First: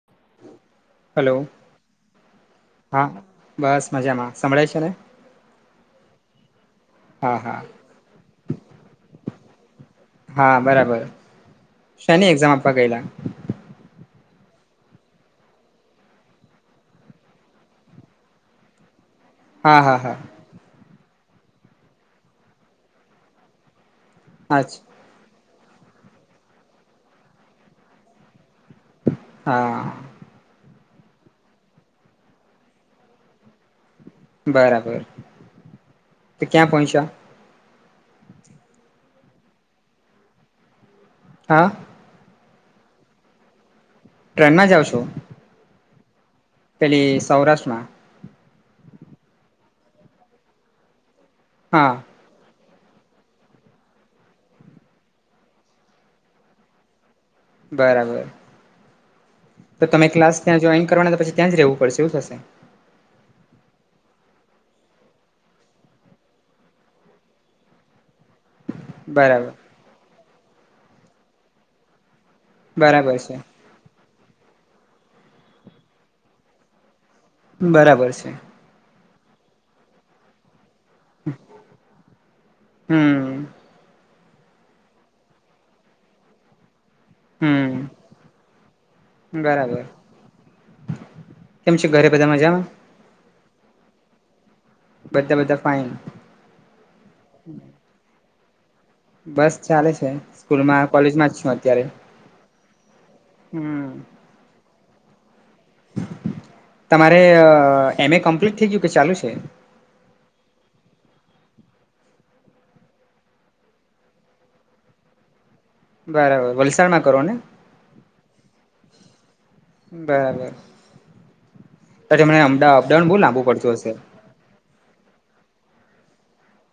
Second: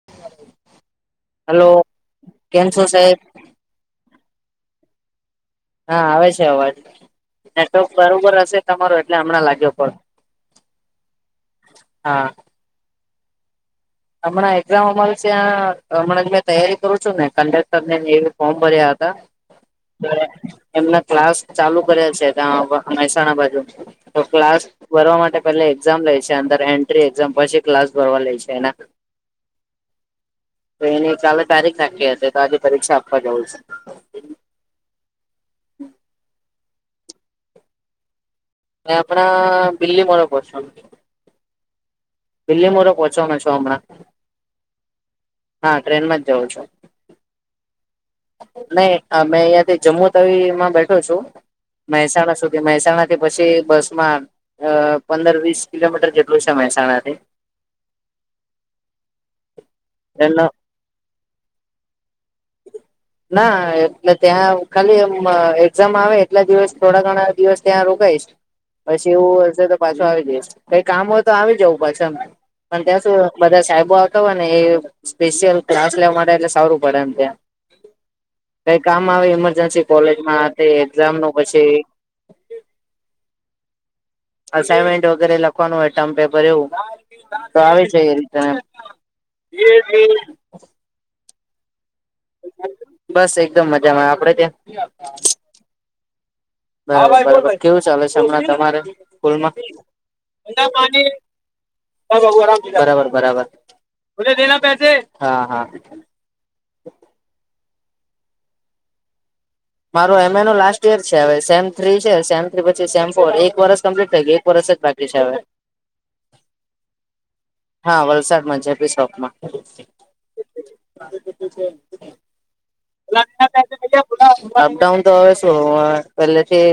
[unintelligible] Hello કેમ છો હા સાહેબ બસ મજામાં સંભળાય છે ને. હા આવે છે અવાજ હા હા નેટવર્ક બરોબર હશે તમારો એટલે હમણાં લાગ્યો કોલ. હા બરાબર હા શેની એક્ઝામ આપવા ગયેલા. હમણાં એક્ઝામ અમારી ત્યાં હમણાં તૈયારી કરું છું ને કડેક્ટર ને એ ફોર્મ ભર્યા હતા. હા હા હા એમના ક્લાસ ચાલુ કરેલ છે ત્યાં મહેસાણા બાજુ. તો ક્લાસ અચ્ ભરવા માટે પહેલા એક્ઝામ લે છે અંદર એન્ટ્રી એક્ઝામ પછી ક્લાસ ભરવા લે છે એના. હા. તો એની કાલે તારીખ નાખી હતી તો આજે પરીક્ષા આપવા જવું છે. બરાબર. [inaudible] તો ક્યા પહોંચ્યા. એ આપડા બિલ્લીમોરા પાસે. હા. વિલ્લીમોરા પહોંચવાનો છું હમણાં. ટ્રેનમાં જાવ છો. હા ટ્રેનમાં જ જઉં છું. પેલી સૌરાષ્ટ્રમાં. નહી મેં અહીંયાથી જમ્મુ તવીમાં બેઠો છું હા મહેસાણા સુધી. જે મહેસાણાથી પછી બસ માં પંદર વીસ કિલોમીટર જેટલું છે મહેસાણાથી. બરાબર તો તમે ક્લાસ એનો ત્યાં જોઈન કરવાના તો પછી ત્યાં જ રહેવું પડશે એવું થશે. [inaudible] ના એટલે ત્યાં ખાલી આમ એક્ઝામ આવે એટલા દિવસ થોડા ઘણા દિવસ ત્યાં રોકાઈશ. પછી એવું બરાબર હશે તો પાછો આવી જઈશ કઈ કામ હોય તો આવી જવું પાછો એમ. પણ ત્યાં સુ બરાબર છે બધા સાહેબો આવતા હોય ને એ સ્પેશિયલ ક્લાસ લેવા માટે એટલે સારું પડે એમ ત્યાં. બરાબર છે. કઈ કામ આવે ઇમરજન્સી કોલેજમાં તે એક્ઝામ નુ પછી. હમ. અસાઈનમેન્ટ વગેરે લખવાનું હોય ટર્મ પેપર એવું. તો હમ આવી જઈએ રીટર્ન એમ. બરાબર કેમ છે ઘરે બધા મજામાં. બસ એકદમ મજામાં આપડે ત્યાં. બધા બધા ફાઇન બરાબર કો કેવું ચાલે છે હમણાં તમારે? બસ સ્કૂલમાં ચાલે છે સ્કૂલમાં કોલેજમાં જ છુ, અત્યારે હમ [unintelligible] તમારે એમ એ કમ્પ્લીટ થઇ ગયું કે ચાલુ છે. મારો એમ એ ન લાસ્ટ ઈયર છે હવે સેમ થ્રી છે, સેમ થ્રી પછી સેમ ફોર એક વર્ષ કમ્પ્લીટ થઈ ગઈ. પરસ જ બાકી શહેય બરાબર વલસાડમાં કરો ને હા વલસાડમાં જપી શોપમા બરાબરમને અમ અડાન બહ લાંબુ પડતું હશે. અપડાઉન તો હવે શું પેલેથી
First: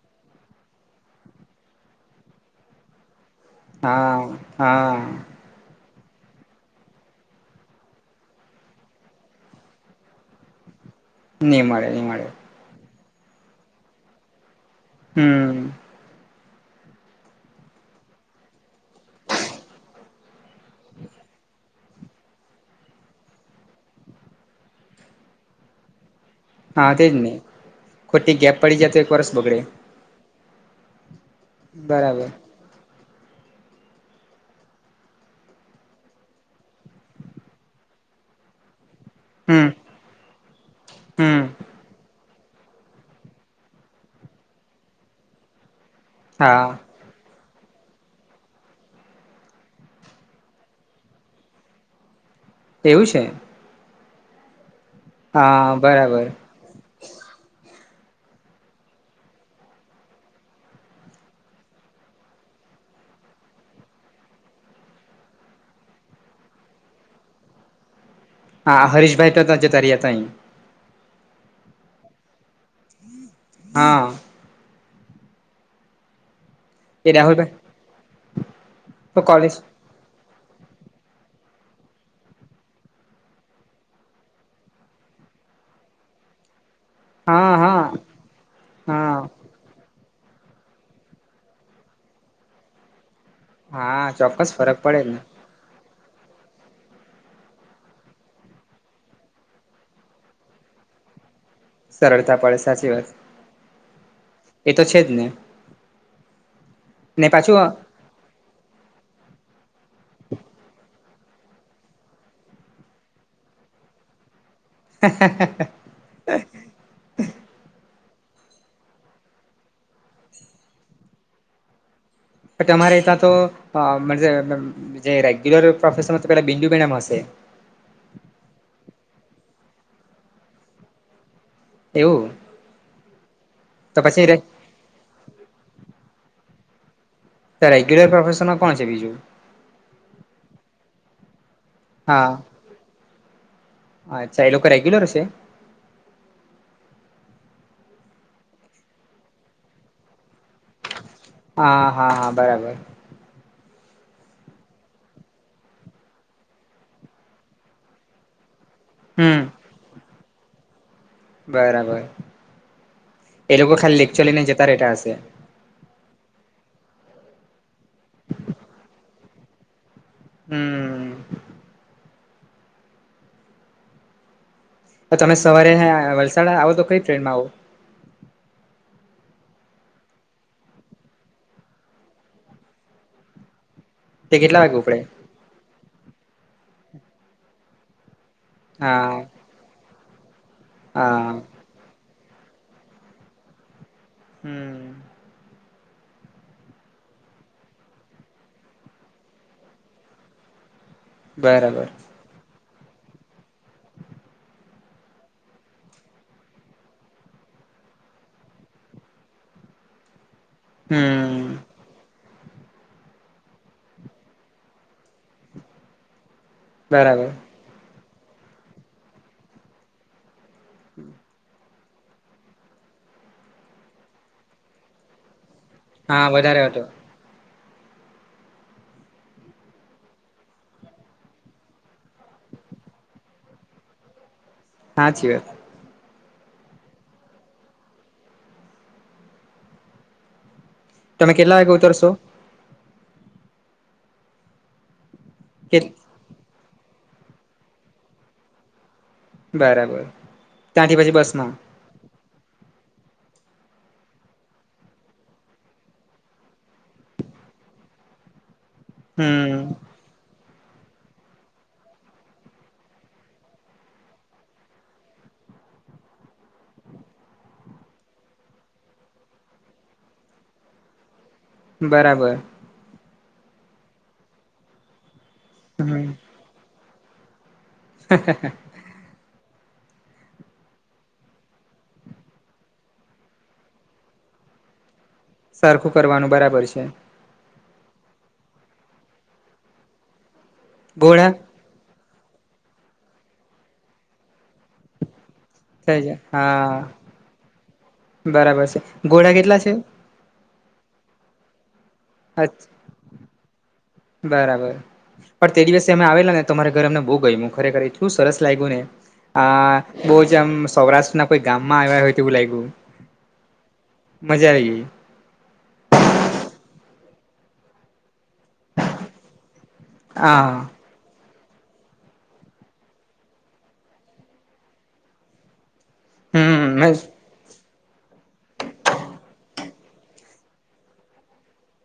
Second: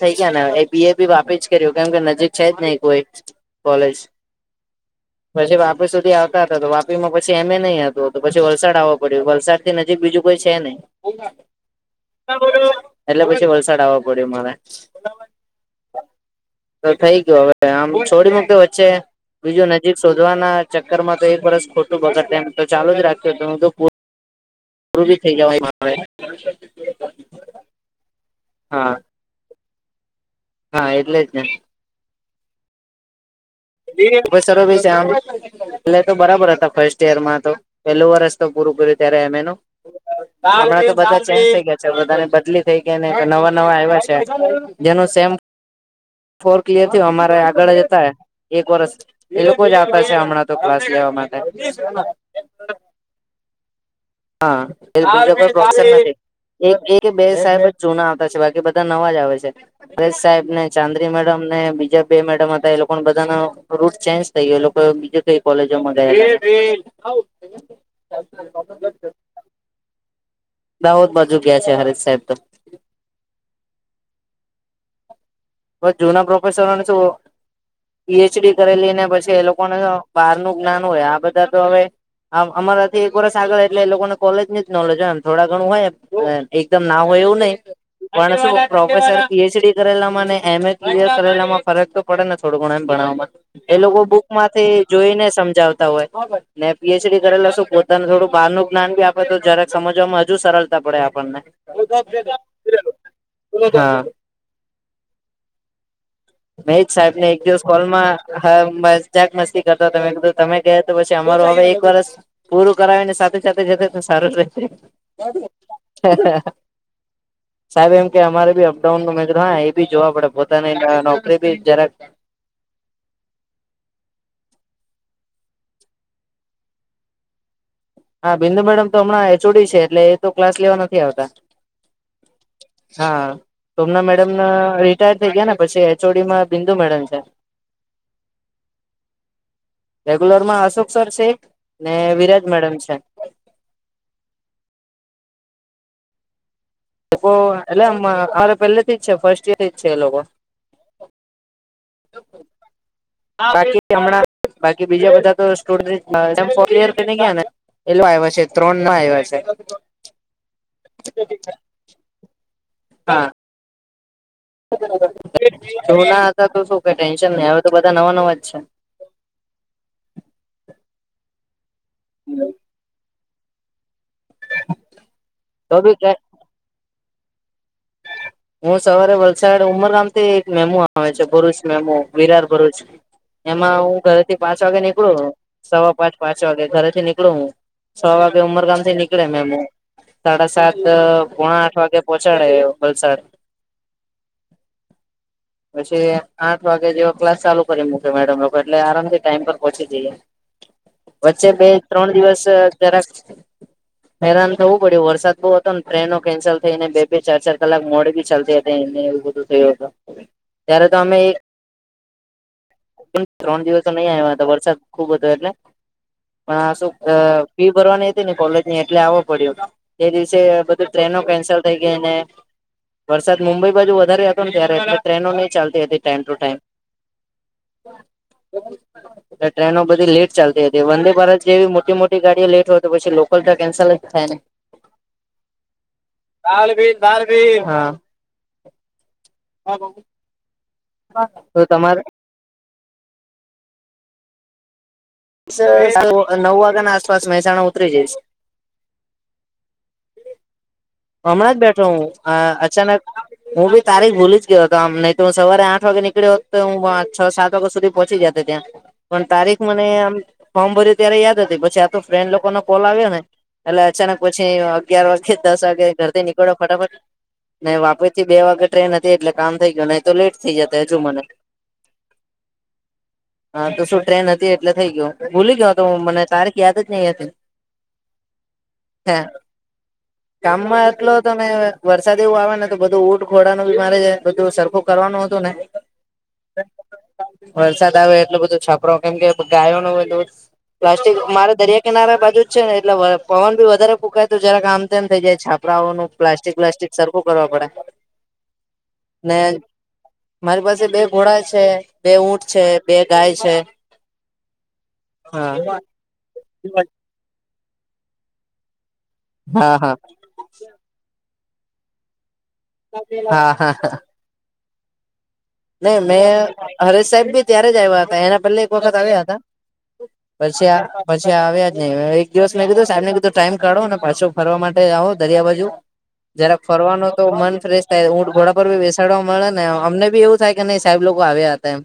થઇ ગયા ને એ બી એ બી વાપી જ કર્યું કેમ કે નજીક છે જ નહી કોઈ કોલેજ હા હા પછી વાપી સુધી આવતા હતા તો વાપી માં પછી એમે નહીિ હતુ, તો પછી વલસાડ આવવો પડ્યું વલસાડ નજીક બીજું કોઈ છે, નહી. નહી મળે નહી મળે એટલે પછી વલસાડ આવવા પડ્યો મારે [unintelligible] તો થઈ ગયયો હવે આમ છોડી, મૂકે વચ્ચે બીજુ નજીક શોધવાના ચક્કર માં તો એક વરષ ખોટુ બગડને તો ચાલુ જ રાખ્યો હ તો પૂરું બી થઈ જવાય મારે હા તે જ નહી, ખોટી ગેપ પડી જ હા તો એક વર્સ બગડે હા એટલે જ બારબાર ખબસરો ભી છે આમ એલે તો બરાબર હતા ફર્સ્ટ ઈયરમાં તો પેલું વર્ષ પૂરુંયુ ત્યારે એમેનું હમ હમણાં તો બધા ચેન્જ હમ થ ગયા છે બધાને બદલી થઈ ગયા નને નવા નવા આવ્યા છે જેનું સેમ ફોર હા કીલીયર થયું અમારે આગળ જ હતા એક વર્ષ એ લોકો જ આપે છે હમણાં તો ક્લાસ લેવા માટે એવું છે હાં હા [unintelligible] બરાબર એક એ કે બે સાહેબ જ જૂના આવતા છે બાકી બધા નવા જ આવે છે અરેશ સાહેબ ને ચાંદ્રી મેડમ ને બીજા બે મેડમ હતા એ લોકોને બધાનો રૂટ ચેન્જ થાઈ ગયેલું એ લોકો બીજા કોઈ કોલેજોમાં ગયા [inaudible] હા હરીશભાઈ તો તા જતા રીયા તય દાહોદ બાજુ ગયા છે હરીશ સાહેબ તો હા બસ જુના પ્રોફેસરોને શું એ રાહુલભાઈ પીએચડી કરેલી ને તો પછી એ કોલેજ લોકોને બહાર નું જ્ઞાન હોય આ બધા તો હવે આમ અમારાથી એક વરષ આગળ એટલે એ લોકોને કોલેજ ની જ નોલેજ હોય ને થોડા ઘણું હોય એમ એકદમ ના હોય એવું હા નઈ હા પણ શું હા પ્રોફેસર પીએચડી કરેલા મા ને એમ એ કિલયર કરેલામાં ફરક તો પડે ને થોડું ઘણુ એમ ભણાવમાં એ લોકો હા બુક ચોક્કસ માંથી ફરક પડે જોઈ ને સમજાવતા હોય ને પીએચડી કરેલા શું પોતાને થોડું બાર નું જ્ઞાન ભી આપે તો જ્યારે સમજવામાં હજુ સરળતા પડે આપણને સરળતા પડે સાચી વાત હાં એ તો છે જ ને મે એક સાહેબ ને એક દિવસ કોલમાં હા મજાક મસ્તી કરતા તમે કીધું તમે ગયા તો પછી અમારું હવે એક વરષ પૂરું કરાવી ને સાથે સાથે જતો તો સારું રહેતે સાહેબ એમ કે અમારે બી અપડાઉન ન મે હા એ બી જોવા પડે પોતાની નોકરી બી જરાક પણ તમારે તા તો અ જે રેગ્યુલર પ્રોફશેર તો પેલા બિંદું મેડમ હશે હા બિંદુ મેડમ તો હમણાં એ ચો ડી છે એટલે એ તો ક્લાસ લેવા નથી આવતા એવું હા તો શોભાના પછી મેડમ ના રિટાયર થઈ ગયા ને પપછી એચ ઓ ડી માં બિંદુ મેડલ છે તો રેગ્યુલર પ્રોફેશર મા કોણ છે બીજું રેગ્યુલર માં અશોક સર છે ને હા વિરાજ મેડમ છે. અચ્છા એ લોકો રેગ્યુલર છે એ લોકો એટલે અરે પેલે થી જ છે ફર્સ્ટ ઈયર થી જ છે એ લોકો હા હા હા બરાબર બાકી હમણાં બાકી બીજા બધા તો [unintelligible] ગયા ને એલો આવ્યો છે ત્રણ ના આવ્યા છે. હમ બરાબર એ લોકો ખાલી લેકચર લઇ ને જ જુના હતા તો શું કઈ ટેન્શન નહી હવે તો બધા નવા નવા જ છે હમ. હ તમે સવારે વલસાડ આવો તો કઈ ટ્રેનમાં આવો હું સવારે વલસાડ ઉમરગામ થી એક મેમો આવે છે ભરૂચ મેમો વિરાર ભરૂચ એમાં હું ઘરે તે થી પાંચ કેટલા વાગે ઉપડે નીકળું સવા પાંચ પાંચ વાગે ઘરેથી નીકળું હું છ વાગે ઉમરગામ થી હા નીકળે મેમુ એમ સાડા સાત હા પોણા આઠ વાગે પોચાડે વલસાડ હમ પછી આઠ વાગે જેવો ક્લાસ ચાલુ કરી મૂકે મેડમ લોકો એટલે આરામથી ટાઈમ પર પહોંચી જઈએ હ વચ્ચે બે ત્રણ દિવસ અ જરાક હેરાન થવું પડ્યું વરસાદ બહુ હતો ને ટ્રેનો કેન્સલ થઈ ને બે ચાર ચાર કલાક મો ગ ચાલતી હતી એ એવું બધું થયું હત ત્યારે તો અમે હમ ત્રણ દિવસો નહીં આવ્યા હતા વરસાદ ખુબ હતો એટલે પણ આ શું બરાબર ફી ભરવાની હતી ને કોલેજ ની એટલે આવો પડ્યો તે દિવસે ટ્રેનો કેન્સલ થઈ ગઈ ને વરસાદ મુંબઈ બાજુ વધારે હતો ને ત્યારે એટલે ટ્રેનો નહી ચાલતી હતી ટાઈમ ટુ હા ટાઈમ વધારે હતો બ ટ્રેનો બધી લેટ ચાલતી હતી વંદે ભારત જેવી મોટી મોટી ગાડીઓ લેટ હોય તો પછી લોકલ તો કેન્સલ જ થાય ને હા છ વાત દળ બી દળ બી હા તમે કેટલા તો વાગે તમારે ઉતરશો કે નવ વાગ્યા ના આસપાસ મહેસાણા ઉતરી જઈશ બરાબર ત્યાંથી પછી બસમાં હમણાં જ બેઠો હું અચાનક હું બી તારીખ ભૂલી જ ગયો હતો આમ નહી તો હ સવારે આઠ વાગે નીકળ્યો હો હતો તો હું છ સાત વાગ્યા સુધી પહોંચી જતો ત્યાં પણ તારીખ હમ મનેમ ફોર્મ ભર્યું ત્યારે યાદ હતી પછી આ તો ફ્રેન્ડ લોકો ન કોલ આવ્યો ને એટલે અચાનક પછી અગિયાર વાગે દસ વાગે ઘર થી નીકળો ફટાફટ નહી વાપર થી બે વાગે ટ્રેન હતી એટલે કામ થઈ ગયું નહી તો લેટ થઈ જશે હજુ મને બરાબર હા તો શું ટ્રેન હતી એટલે થઇ ગયો ભૂલી ગયો તો મને તારીખ યાદ જ નહી હતી હ હ કામમાં એટલો તમે વરસાદ એવું આવે ને તો બધું ઊટ ખોળનું બી મારે બધું સરખું કરવાનું હતું ને સરખું કરવાનું બરાબર છે. વરસાદ આવે. એટલું બધું છાપરો કેમ કે ગાયો નો હોય. પ્લાસ્ટિક ઘોડા મારે દરિયા. કિનારા બાજુ જ છે ને, એટલે પવન બી વધારે કૂકાય. તોું જરાક આમ તેમ થઈ જાય છાપ. કપરાઓ થઈ નું જાય પ્લાસ્ટિક વ્લાસ્ટિક હા સરખું કરવા પડે બરાબર છે ઘોડા ને. કેટલા છે મારી પાસે બે ઘોડા છે, બે ઊંટ છે, બે ગાય છે. બરાબર. પણ હા તે દિવસે અમે આવેલા ને, તમારે ઘર અમને બહુ ગમ્યું. ખરેખર એટલુ સરસ લાગ્યું ને આ હા હા બ. જે સૌરાના કોઈ ગામમાં આવ્યા હોય, થું લાગું. હા હા હા! મજા આવી ગઈ. નહી મેં હરેશ સાહેબ બી ત્યારે જ આવ્યા હતા. એના પહેલે. વખત આવ્યા હતા હા પછી. પછી આવ્યા જ નહી. એક દિવસ મેં કીધું સાહેબને કીધું ટાઈમ કાઢો ને, પાછો ફરવા માટે આવો દરિયા બાજુ. જરાક ફરવાનું હમ તો મન ફ્રેશ થાય. ઊંટ, ઘોડા પર બી બેસાડવા મળે ને. અમને બી એવું. સાહે કે નહી સાહેબ લોકો આવ્યા હતા એમ.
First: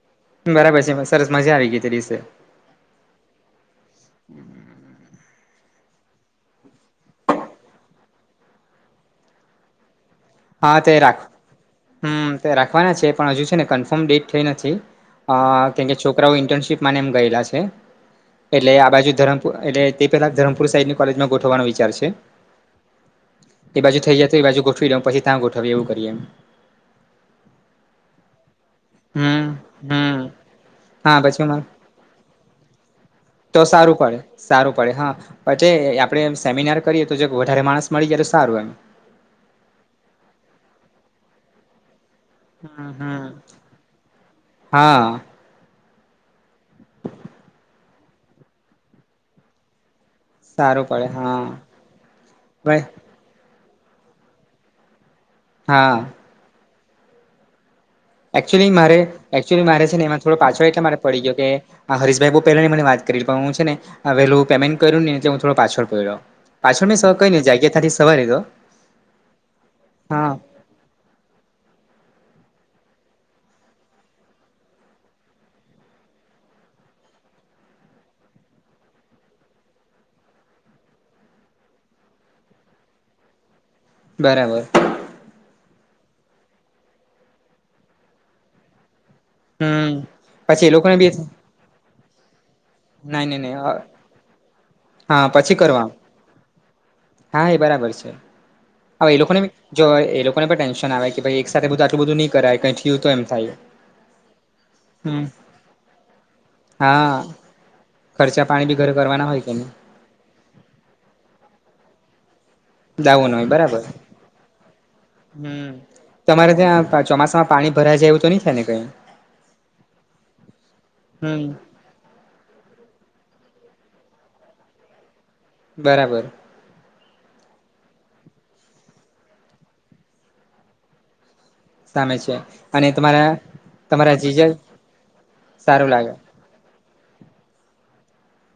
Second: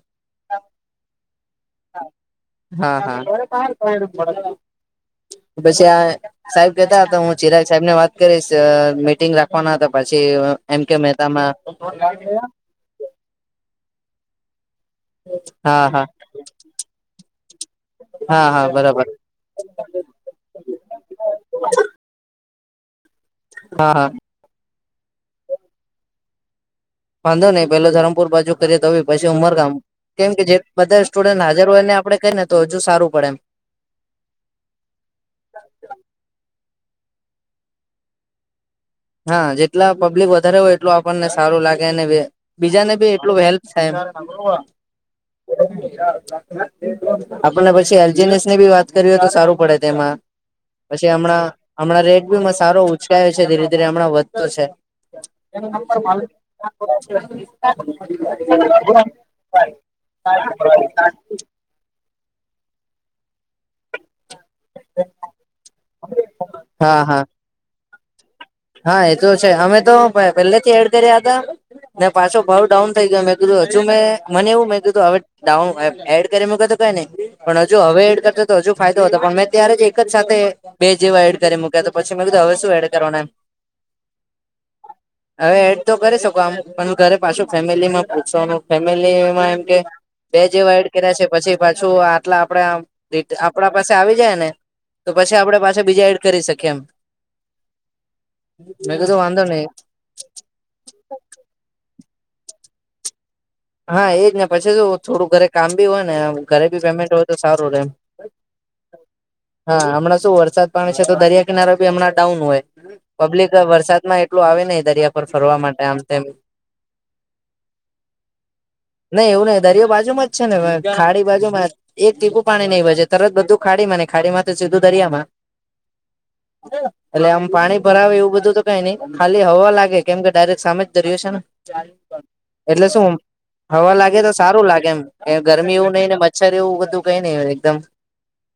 બરાબર છે. સરસ મજા આવી ગઈ તે દિવસે. હા હા! પછી, આ સાહેબ કહતા હતા, હું ચિરાગ સાહેબ ને વાત કરીશ. મિટિંગ રાખવાના હતા. પછી એમ કે મહેતામાં. ખવાના છે. પણ હજુ છે ને, કન્ફર્મ ડેટ થઈ નથી. અ હા કેમકે હા છોકરાઓ ઇન્ટર્નશીપ મા એમ ગયેલા છે. હા હા એટલે આ બરાબર બાજુ ધરમ. એટલે તે પેલા ધરમપુર સાઈની કોલેજમાં ગોઠવાનો વિચાર છે. એ હા બાજુ હા થઈ જ. તો એ બાજુ ગોઠવી પછી, ત્યા ગઠવી એવું કરી એમ. વાંધો નહીં. પેલો ધરમપુર બાજુ કરી તોય. પછી હમ ઉંમરગામ. હમ કેમ કે જે બધા હા સ્ટુડન્ટ પછી અમાર હાજર હોય એને, આપડે કઈ ને તો હજુ સારું પડે એમ. તો સારું પડે. સારું પડે હા પાછી આપણે સેમિનાર કરીએ, તો જો વધારે માણસ મળી જાય તો સારું એમ હા જેટલા પબ્લિક વધારે હોય એટલૂ આપણને સારું લાગે અને બીજા હમ ને ભી હમ એટલું હેલ્પ છે એમ હા આપને પછી એલજીસ ની બી વાત કરી હોય તો સારું પડે તેમાં સારું પડે પછી હા હમણાં હમણાં રેટ બીમાં સારો ભાઈ ઉછેર છે ધીરે ધીરે હમણાં વધતો છે. હા [unintelligible] એચુઅલી મારે એચુઆલી મારે છે ને, એમાં થોડો પાછો એટલે મારે પડી ગયો કે હરીશભાઈ બહુ પહેલાની મને વાત કરી હું છે ને આવેલું પેમેન્ટ કર્યું નહી, એટલે હું થો પાછળ પડ્યો. પાછળ મે હા હા ક જગ્યા થી સવારે હા એ તો છે અમે તો હા પેલેથી એડ કર્યા હતા ને પાછો ભાવ ડાઉન થઈ ગયો મેં કીધું હજુ મેં મને એવું મેં કીધું હ ડાઉન એડ કરી મક તો કઈ નહી. પણ હજુ હવે એડ કરતો તો, હજુ ફાયદો હતો. પણ મેં ત્યારે જ એક જ સાથે બે જેવો એડ કરી મૂક્યા તો. પછી મેં કીધું હવે શું એડ કરવાના એમ બરાબર હવે એડ તો કરી શકો આમ પણ ઘરે પાછું, ફેમિલીમાં પૂછવાનું ફેમિલીમાં એમ કે હમ બે જેવ પછી એ એડ લોકોને બી કર્યા છે. પછી પાછું આટલા આપણેે નાઈ નઈ નહી આપણા પાસે આવી જાય ને તો હા પછી આપડે પાછા કરવા બીજા એડ કરી શકીએ એમ હા! એ બરાબર છે. મેં એ કીધું લોકોને વાંધો નહી જો એ કો પણ ટેનશન આવે કે, ભાઈ એક સાથે બધું આટલું બધું નહીં કરાય કઈ થયું તો એમ થાય હા! એ જ ને પછી તો હમ થોડું ઘરે કામ બી હોય ને. ઘરે બી પેમેન્ટ હા હોય તો સારું રહેે ખર્ચા પાણી બી ઘરે કરવાના હોય કે નહી હા! હમણાં શું વરસાદ પાણી છે તો, દરિયા કિનારા બી હમણાં ડાઉન હોય દાવો ન હોય પબ્લીક બરાબર વરસાદમાં એટલું આવે નહીં. દરિયા પર ફરવા હમ. માટે આમ તેમ તમારે ત્યાં ચોમાસામાં પાણી ભરાઈ છે એવું તો નઈ થાય ને કઈ નહી એવું નહી દરિયો બાજુ માં જ છે ને ખાડી હમ. બાજુમાં જ એક ટીપું પાણી નહીં હોયે તરત બધું ખાડીમાં ને ખાડી માં સીધું દરિયા માં બરાબર હ એટલે આમ પાણી ભરાવે એવું બધું તો કઈ નઈ ખાલી હવા લાગે કેમ કે ડાયરેક્ટ સામે જ દરિયો છે ને સામે છે એટલે અને શું તમારા થવા તમારા લાગે તો જીજર સારું લાગે એમ ગરમી સારું એવું નહીં લાગે ને મચ્છર એવું બધું કઈ નહીિ એકદમ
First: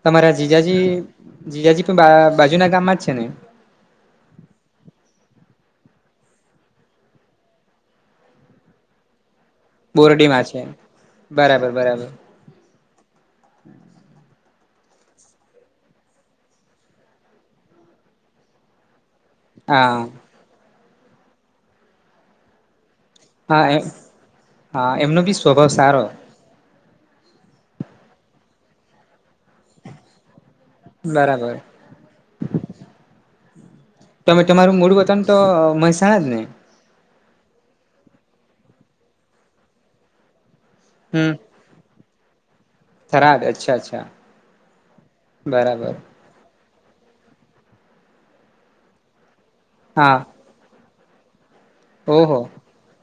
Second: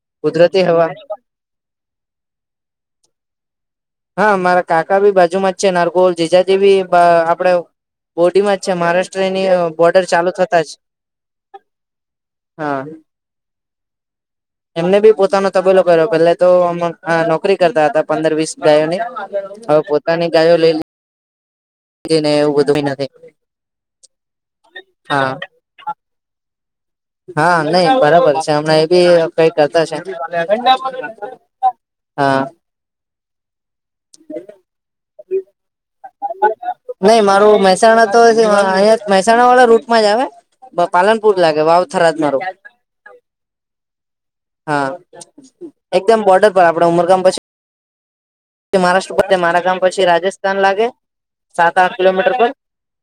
તમારા કુદરતી જીજાજી હવા જીજાજી પણ બાજુ ના ગામમાં જ છે ને હા મારા કાકા ભી બાજુ માં જ છે નારગોલ જીજાજી બી આપડે બોડીમાં જ છે મહારાષ્ટ્રની બોર્ડર બોરડી ચાલુ માં છે થતા જ બરાબર બરાબર હા એમને બી પોતાનો તબેલો કર્યો પેલા તો નોકરી કરતા હતા પંદર વીસ ગાયો ની હવે હા પોતાની ગાયો લઈ લ ને એવું બધું નથી હા એ હા એમનો બી સ્વભાવ સારો હા નહી બરાબર છે હમણાં એ બી કઈ કરતા છે. બરાબર હા તમે તમારું મૂળ વતન તો મહેસાણા જ ને નહી મારું મહેસાણા તો અહીંયા મહેસાણા વાળા રૂટમાં જ આવે હમ. પાલનપુર લાગે વાવ થરાદ અચ્છા અચ્છા બરાબર [unintelligible] એકમ બોડેર આપડે ઉમર કામ પછી મહારાષ્ટ્ર મારા ગામ પછી હા રાજસ્થાન લાગે સાત આઠ કિલોમીટર ઓહો પર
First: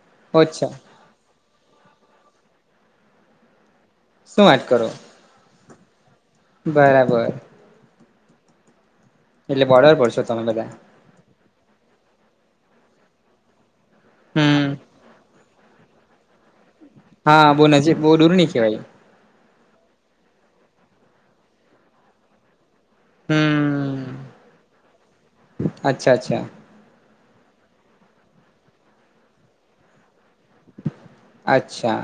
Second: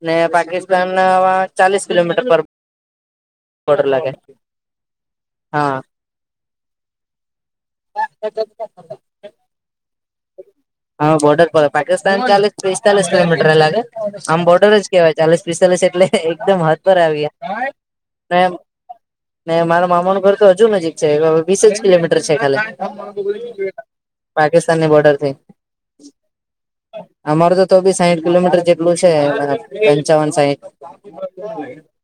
ને અચ્છા પાકિસ્તાન ચાલીસ કિલોમીટર પર બડર લાગે શું વાટ કરો હા બરાબર [unintelligible] એલે બોડર બળસ ત ને હા બોર્ડર પાકિસ્તાન ચાલે પિસ્તાલીસ કિલોમીટર અ લાગે આમ બોર્ડર જ કેવાય ચાલે ચાલીશ પિસ્તાલીશ એટલે એકદમ હ ઉપર હા બહુ નજીક બહુ દૂર આવ્યા નહી કેવાય ને મારા મામાનું ઘર તો હજુ નજીક છે વીસજ કિલોમીટર છે ખાલી પાકિસ્તાનની બોર્ડર થી અચ્છા અચ્છા અમાર તો તો બી સાઈઠ કિલોમીટર જેટલું છે. પંચાવન સાહેઠ અચ્છા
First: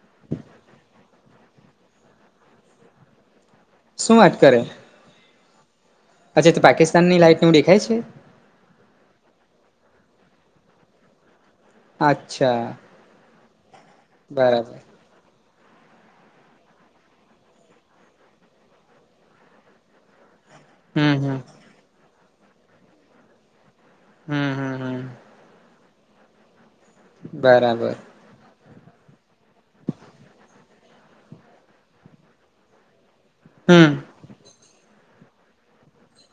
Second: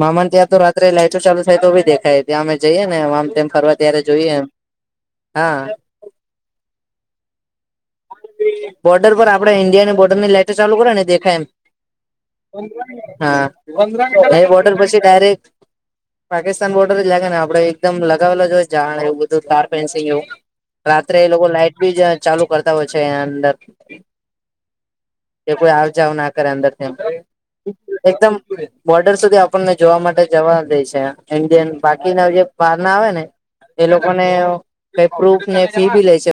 મામા ત્યાં તો રાત્રે લાઈટો ચાલુ થાય તો બી દેખાય ત્યાં અમે જઈએ ને આમ તેમ ફરવા અત્યારે શું જોઈએ વાત એમ કરે હા અચ્છા તો પાકિસ્તાનની લાઈટ નનું દેખાય છે. બોર્ડર પર આપડે ઇન્ડિયાની બોર્ડર ની લેટ ચાલુ કરે ને દેખાય એમ અચ્છા હા એ બોડર બરાબર પછી ડાયરેક્ટ પાકિસ્તાન બોર્ડર જ લાગે ને આપડ એકદમ લગાવે જોય જાણે એવું બધું કારપેન્સીગ એવું હમ રાત્રે એ હમ લોકો લાઈટ બી જ ચાલુ કરતા હોય છે એ અંદર હમ હમ હમ એ કોઈ આવજાવ ના કરે અંદર બરાબર એકદમ બોર્ડર સુધી આપણને જોવા માટે જવા દે છે ઈન્ડિયન બાકીના જે બહાર ના આવે ને એ હમ લોકો ને પ પ્રૂફ ને ફી ભી લે છે.